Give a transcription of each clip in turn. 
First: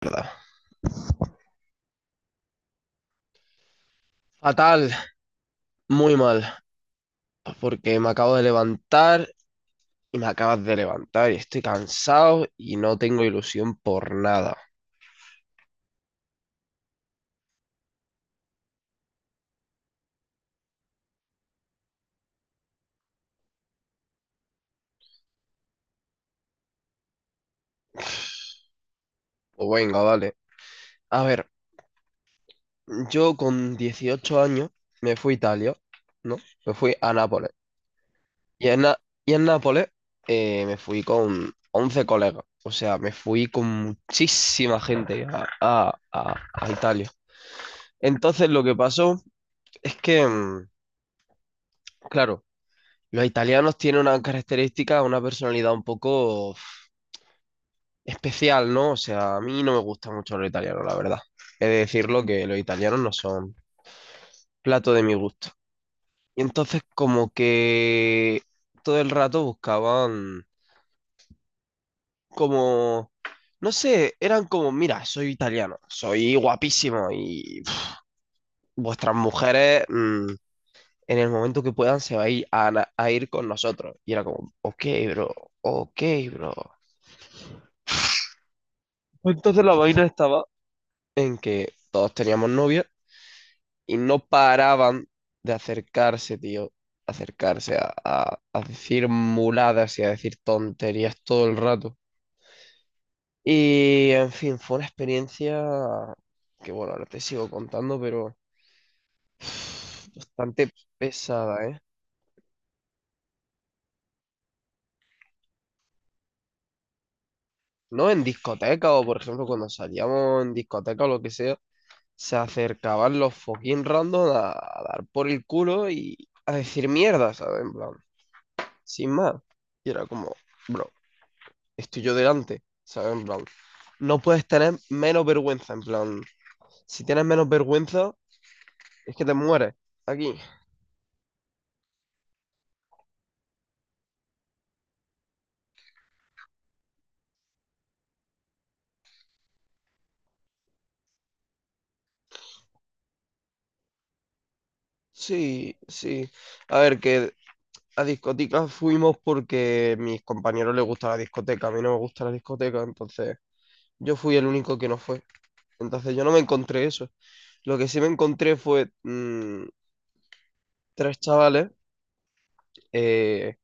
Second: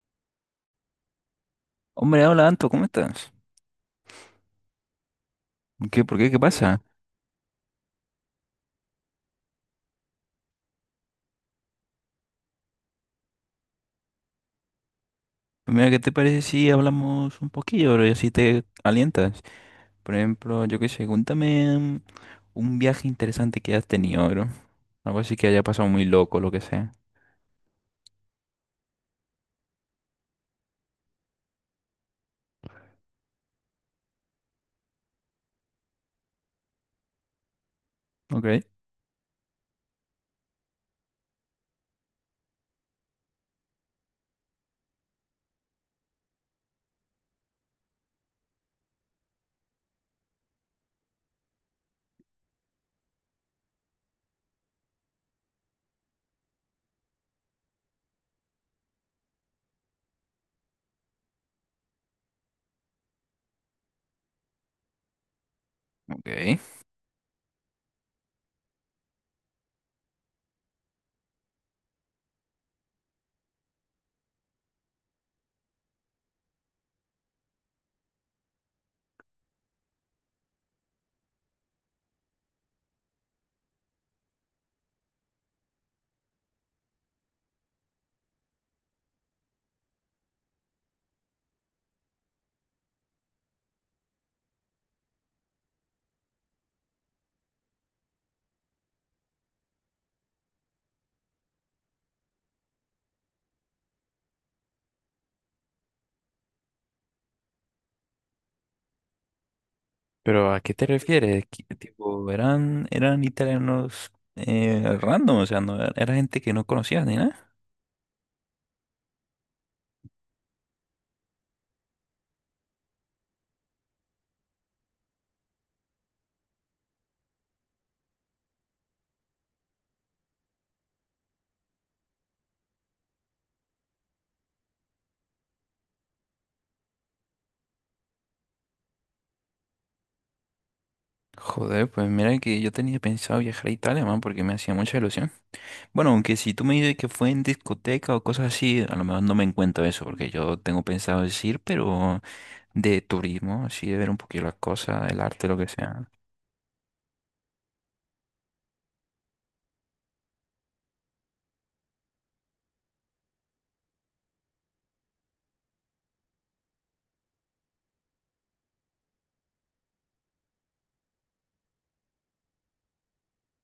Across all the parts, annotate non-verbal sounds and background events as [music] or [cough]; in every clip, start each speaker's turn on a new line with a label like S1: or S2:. S1: Verdad.
S2: Hombre, hola Anto, ¿cómo estás?
S1: Fatal,
S2: ¿Qué,
S1: muy
S2: por qué? ¿Qué
S1: mal,
S2: pasa?
S1: porque me acabo de levantar y me acabas de levantar y estoy cansado y no tengo ilusión por nada.
S2: Pues, mira, ¿qué te parece si hablamos un poquillo, bro, y así te alientas? Por ejemplo, yo qué sé, cuéntame un viaje interesante que hayas tenido, bro. Algo así que haya pasado muy loco, lo que sea.
S1: O venga, vale. A ver, yo con 18 años me fui a Italia, ¿no? Me fui a Nápoles.
S2: Ok,
S1: Y en, Na- y en Nápoles, me fui con 11 colegas. O sea, me fui con muchísima gente a Italia. Entonces lo que pasó es que, claro, los italianos tienen una característica, una personalidad un poco uf, especial, ¿no? O sea, a mí no me gusta mucho los italianos, la verdad. He de decirlo que los italianos no son plato de mi gusto. Y
S2: ok.
S1: entonces como que todo el rato buscaban como, no sé, eran como, mira, soy italiano, soy guapísimo y uf, vuestras mujeres, en el momento que puedan se va a ir, a ir con nosotros. Y era como, ok, bro, ok, bro. Entonces la vaina estaba en que todos teníamos novia y no paraban de acercarse, tío, acercarse a decir muladas y a decir tonterías todo el rato. Y en fin, fue una experiencia que, bueno, ahora te sigo contando, pero [sighs]
S2: Pero ¿a
S1: bastante
S2: qué te refieres? ¿Qué
S1: pesada, ¿eh?
S2: tipo, eran italianos random, o sea, no, era gente que no conocías ni nada.
S1: No, en discoteca o, por ejemplo, cuando salíamos en discoteca o lo que sea, se acercaban los fucking random a dar por el culo y a decir mierda, ¿sabes? En plan, sin más. Y era como, bro, estoy yo delante, ¿sabes? En plan, no puedes tener menos vergüenza, en plan, si tienes menos vergüenza, es que te mueres aquí.
S2: Joder, pues mira que yo tenía pensado viajar a Italia, man, porque me hacía mucha ilusión. Bueno, aunque si tú me dices que fue en discoteca o cosas así, a lo mejor no me encuentro eso, porque yo tengo pensado decir, pero de turismo, así de ver un poquito las cosas, el arte, lo que
S1: Sí,
S2: sea.
S1: sí. A ver, que a discotecas fuimos porque a mis compañeros les gusta la discoteca, a mí no me gusta la discoteca, entonces yo fui el único que no fue. Entonces yo no me encontré eso. Lo que sí me encontré fue, tres chavales. eh,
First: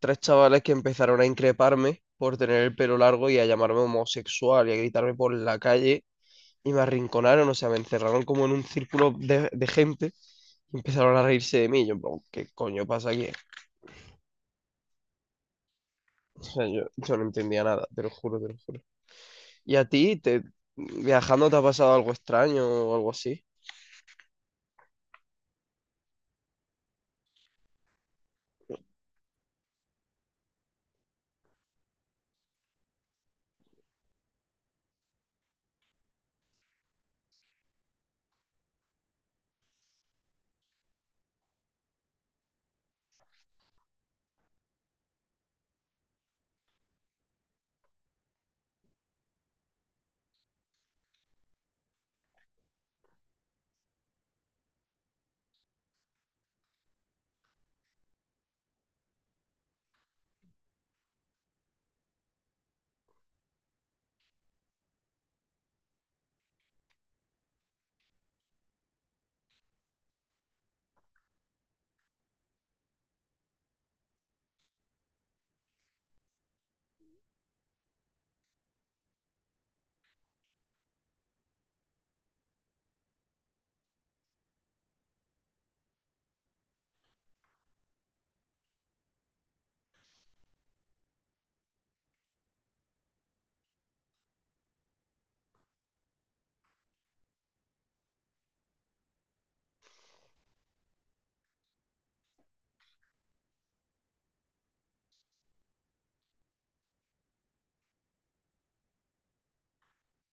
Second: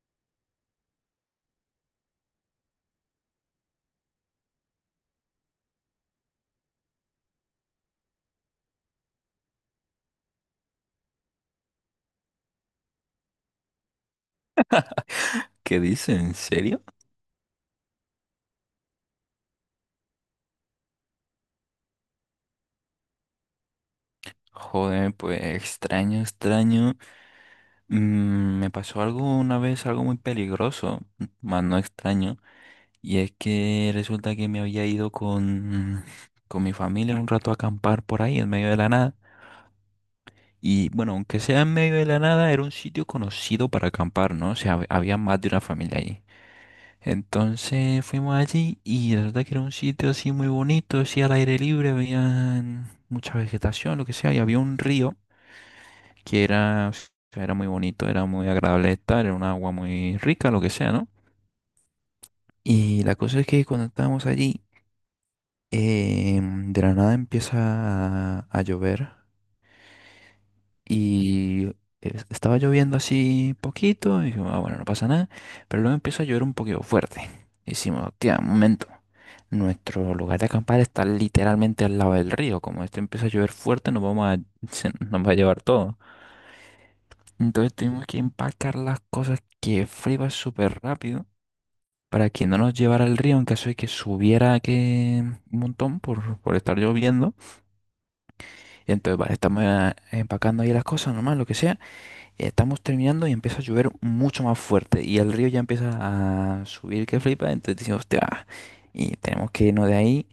S1: Tres chavales que empezaron a increparme por tener el pelo largo y a llamarme homosexual y a gritarme por la calle y me arrinconaron, o sea, me encerraron como en un círculo de gente y empezaron a reírse de mí. Yo, en plan, ¿qué coño pasa aquí?
S2: ¿Qué dices? ¿En
S1: O sea, yo,
S2: serio?
S1: yo no entendía nada, te lo juro, te lo juro. ¿Y a ti, viajando, te ha pasado algo extraño o algo así?
S2: Joder, pues extraño, extraño. Mm, me pasó algo una vez, algo muy peligroso, más no extraño, y es que resulta que me había ido con mi familia un rato a acampar por ahí en medio de la nada. Y bueno, aunque sea en medio de la nada, era un sitio conocido para acampar, ¿no? O sea, había más de una familia allí. Entonces fuimos allí y la verdad que era un sitio así muy bonito, así al aire libre, había mucha vegetación, lo que sea, y había un río que era, o sea, era muy bonito, era muy agradable de estar, era un agua muy rica, lo que sea, ¿no? Y la cosa es que cuando estábamos allí, de la nada empieza a llover. Y estaba lloviendo así poquito, y digo, ah, bueno, no pasa nada, pero luego empieza a llover un poquito fuerte. Y decimos, hostia, un momento, nuestro lugar de acampar está literalmente al lado del río, como esto empieza a llover fuerte, nos vamos a, [laughs] se nos va a llevar todo. Entonces tuvimos que empacar las cosas que friba súper rápido para que no nos llevara el río en caso de que subiera que un montón por estar lloviendo. Y entonces, vale, estamos empacando ahí las cosas, nomás, lo que sea. Estamos terminando y empieza a llover mucho más fuerte y el río ya empieza a subir que flipa, entonces decimos, hostia, y tenemos que irnos de ahí.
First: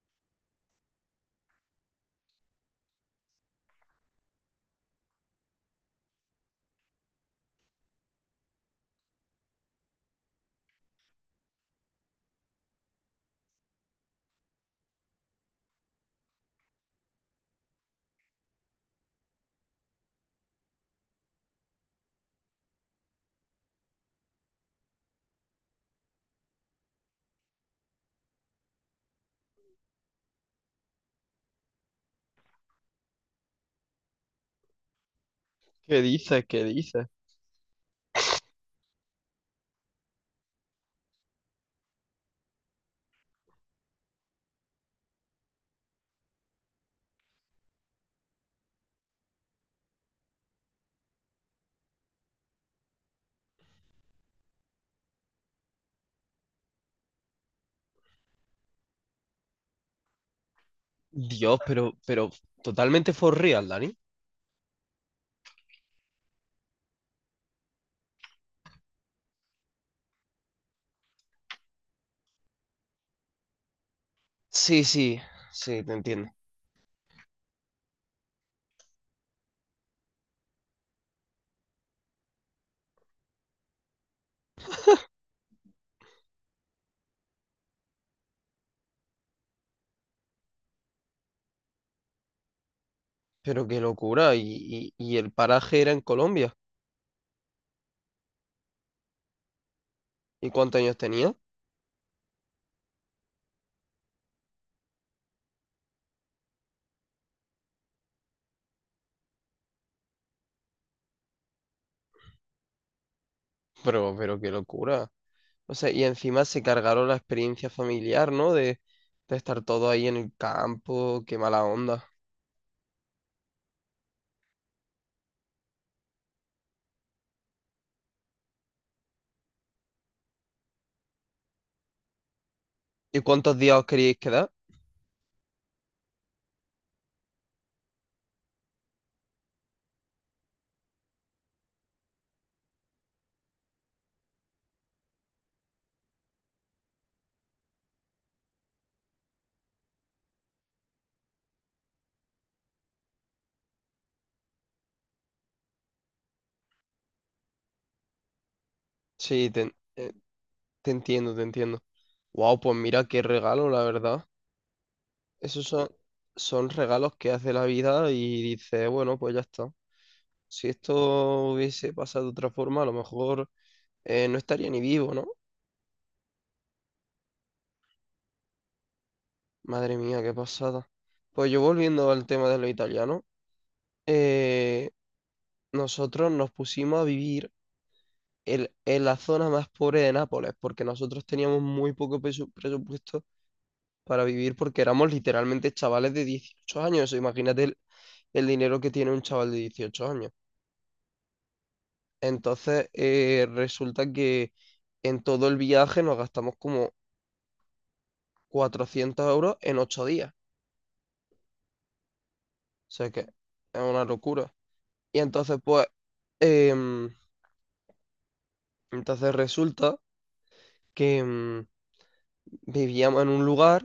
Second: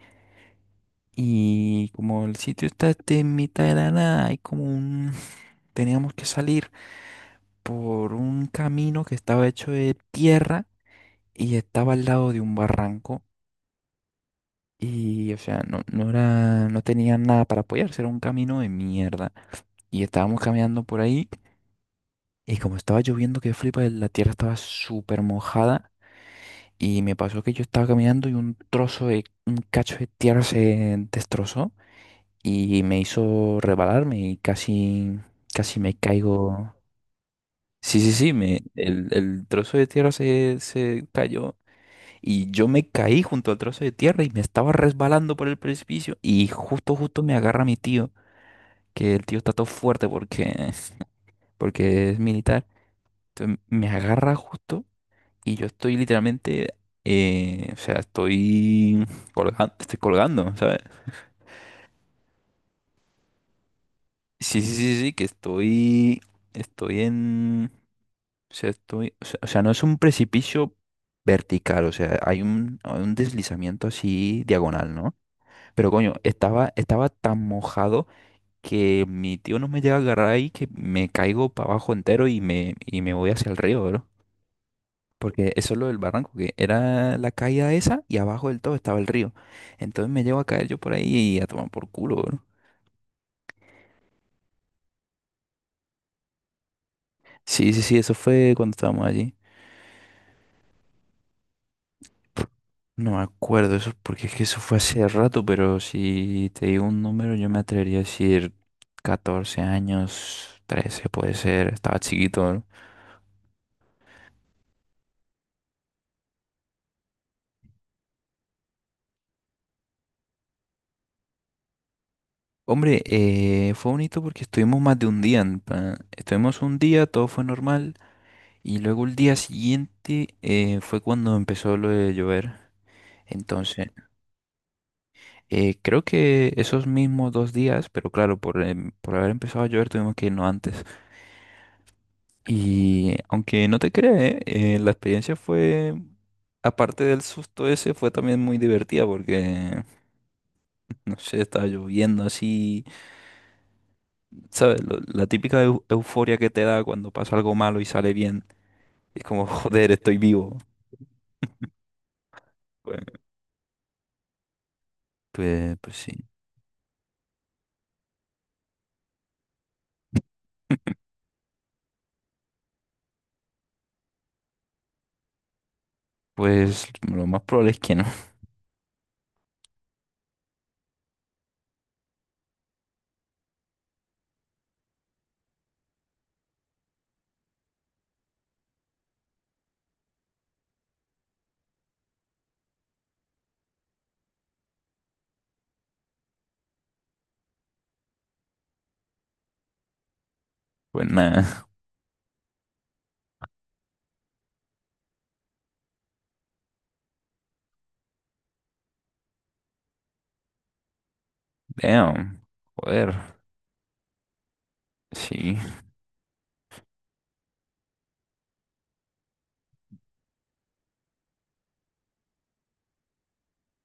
S2: Y como el sitio está este en mitad de la nada, hay como un... [laughs] Teníamos que salir por un camino que estaba hecho de tierra y estaba al lado de un barranco y, o sea, no, no era, no tenía nada para apoyarse, era un camino de mierda. Y estábamos caminando por ahí y como estaba lloviendo que flipa, la tierra estaba súper mojada. Y me pasó que yo estaba caminando y un cacho de tierra se destrozó y me hizo rebalarme y casi, casi me
S1: ¿Qué dices? ¿Qué
S2: caigo.
S1: dices?
S2: Sí, sí, sí, me, el trozo de tierra se cayó y yo me caí junto al trozo de tierra y me estaba resbalando por el precipicio y justo, justo me agarra mi tío, que el tío está todo fuerte porque, [laughs] porque es militar. Entonces me agarra justo. Y yo estoy literalmente, o sea, estoy colgando, ¿sabes?
S1: Dios, pero totalmente for real, Dani.
S2: Sí, sí, sí, sí, que estoy en, o sea, estoy, o sea, no es un precipicio vertical, o sea, hay un deslizamiento así
S1: Sí,
S2: diagonal, ¿no?
S1: sí, sí,
S2: Pero
S1: te
S2: coño,
S1: entiendo.
S2: estaba tan mojado que mi tío no me llega a agarrar ahí que me caigo para abajo entero y y me voy hacia el río, porque eso es lo del barranco, que era la caída esa y abajo del todo estaba el río. Entonces me llevo a caer yo por ahí y a tomar por culo, bro.
S1: Pero qué locura. ¿Y el paraje era en Colombia?
S2: Sí, sí, sí, eso fue cuando estábamos allí.
S1: ¿Y cuántos años tenía?
S2: No me acuerdo eso, porque es que eso fue hace rato, pero si te digo un número, yo me atrevería a decir 14 años, 13 puede ser, estaba chiquito, ¿no?
S1: Pero qué locura. O sea, y encima se cargaron la experiencia familiar, ¿no? De estar todo ahí en el campo, qué mala onda.
S2: Hombre, fue bonito porque estuvimos más de un día. En plan, estuvimos un día, todo fue normal, y luego el día siguiente fue cuando empezó lo de llover.
S1: ¿Y cuántos días os
S2: Entonces,
S1: queríais quedar?
S2: creo que esos mismos 2 días, pero claro, por haber empezado a llover tuvimos que irnos antes. Y aunque no te creas, la experiencia fue, aparte del susto ese, fue también muy divertida porque, no sé, estaba lloviendo así, ¿sabes? La típica euforia que te da cuando pasa algo malo y sale bien. Es como,
S1: Sí,
S2: [laughs] joder, estoy vivo.
S1: te entiendo, te entiendo. Wow, pues
S2: Pues,
S1: mira qué regalo, la verdad. Esos
S2: pues,
S1: son,
S2: pues sí.
S1: son regalos que hace la vida y dice, bueno, pues ya está. Si esto hubiese pasado de otra forma, a lo mejor no estaría ni vivo, ¿no?
S2: Pues lo más probable es que no. [laughs]
S1: Madre mía, qué pasada. Pues yo volviendo al tema de lo italiano. eh, Nosotros nos pusimos a vivir en la zona más pobre de Nápoles, porque nosotros teníamos muy poco presupuesto para vivir porque éramos literalmente chavales de 18 años. O sea, imagínate el dinero que tiene un chaval de 18 años.
S2: Pues nada.
S1: Entonces, resulta que en todo el viaje nos gastamos como 400 euros en 8 días.
S2: Damn.
S1: O sea que
S2: Joder.
S1: es una locura. Y
S2: Sí.
S1: entonces, pues, em, entonces resulta que, vivíamos en un lugar,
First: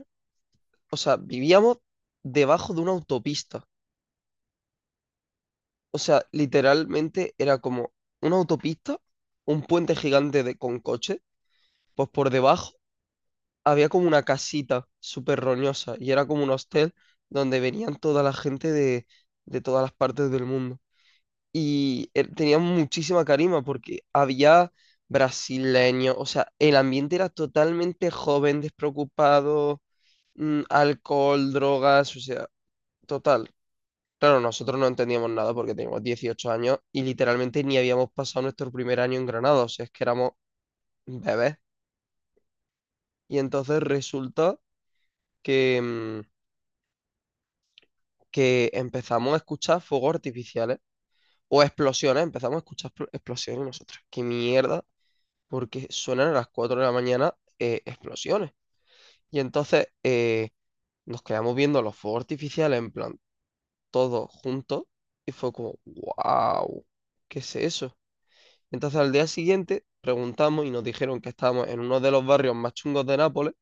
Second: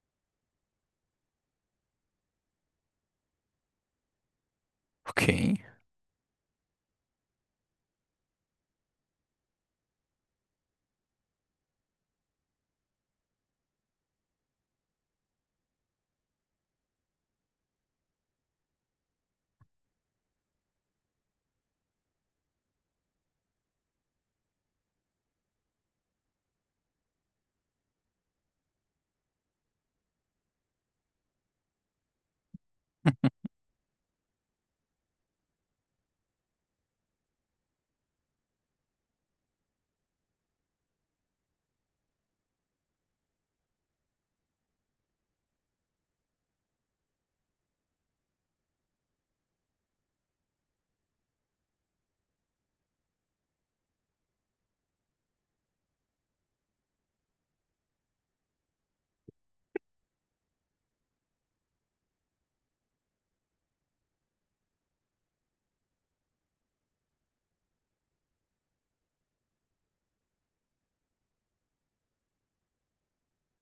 S1: o sea, vivíamos debajo de una autopista.
S2: Ok.
S1: O sea, literalmente era como una autopista, un puente gigante de, con coche, pues por debajo había como una casita súper roñosa y era como un hostel donde venían toda la gente de todas las partes del mundo. Y tenía muchísima carisma porque había brasileños, o sea, el ambiente era totalmente joven, despreocupado, alcohol, drogas, o sea, total. Claro, nosotros no entendíamos nada porque teníamos 18 años y literalmente ni habíamos pasado nuestro primer año en Granada, o sea, es que éramos bebés. Y entonces resulta que, mm, que empezamos a escuchar fuegos artificiales o explosiones, empezamos a escuchar explosiones y nosotros. ¿Qué mierda? Porque suenan a las 4 de la mañana, explosiones. Y entonces, nos quedamos viendo los fuegos artificiales en plan todos juntos y fue como, wow, ¿qué es eso? Entonces al día siguiente preguntamos y nos dijeron que estábamos en uno de los barrios más chungos de Nápoles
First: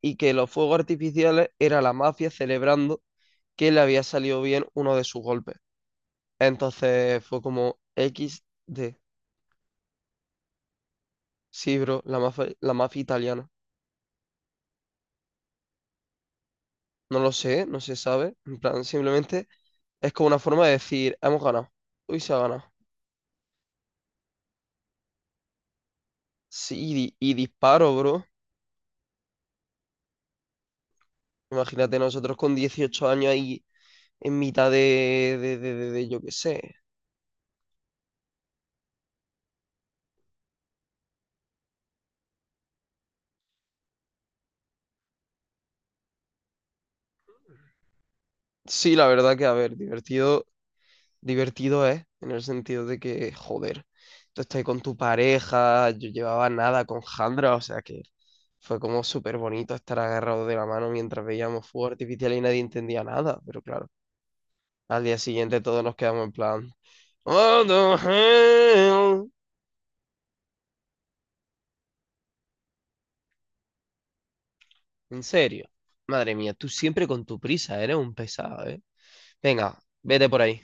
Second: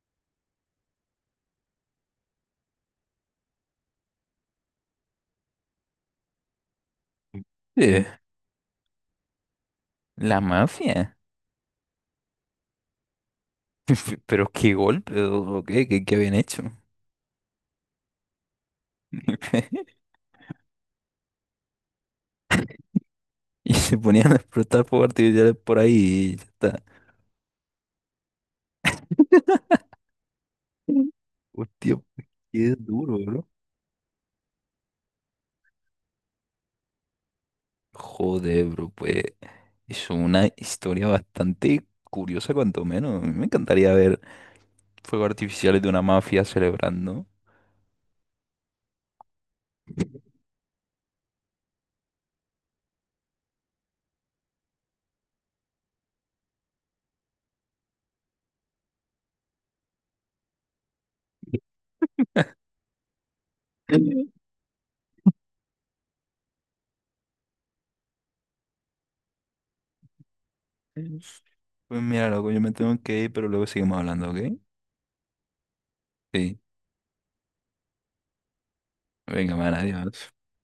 S1: y que los fuegos artificiales era la mafia celebrando que le había salido bien uno de sus golpes. Entonces fue como
S2: Eh,
S1: XD.
S2: la mafia.
S1: Sí, bro, la mafia italiana.
S2: Pero qué golpe, o qué, habían hecho.
S1: No lo sé, no se sabe. En plan, simplemente
S2: [laughs]
S1: es como una forma de decir, hemos ganado. Uy, se ha ganado.
S2: Y se ponían a explotar fuegos artificiales por ahí y ya está.
S1: Sí, y disparo, bro.
S2: Mm. Hostia,
S1: Imagínate
S2: pues,
S1: nosotros con
S2: qué
S1: 18
S2: duro,
S1: años
S2: bro.
S1: ahí en mitad de yo qué sé.
S2: Joder, bro, pues es una historia bastante curiosa, cuanto menos. A mí me encantaría ver fuegos artificiales de una mafia celebrando.
S1: Sí, la verdad que, a ver, divertido, divertido es, en el sentido de que, joder, tú estás ahí con tu pareja, yo llevaba nada con Jandra, o sea que fue como súper bonito estar agarrados de la mano mientras veíamos fuego artificial y nadie entendía nada, pero claro,
S2: [laughs]
S1: al día siguiente todos nos quedamos en plan, "What the hell?".
S2: Mm. Pues mira, loco, yo me tengo que ir, pero luego seguimos hablando, ¿ok?
S1: En serio, madre mía,
S2: Sí.
S1: tú siempre con tu prisa, eres un pesado, ¿eh?
S2: Venga, man,
S1: Venga, vete
S2: adiós.
S1: por ahí.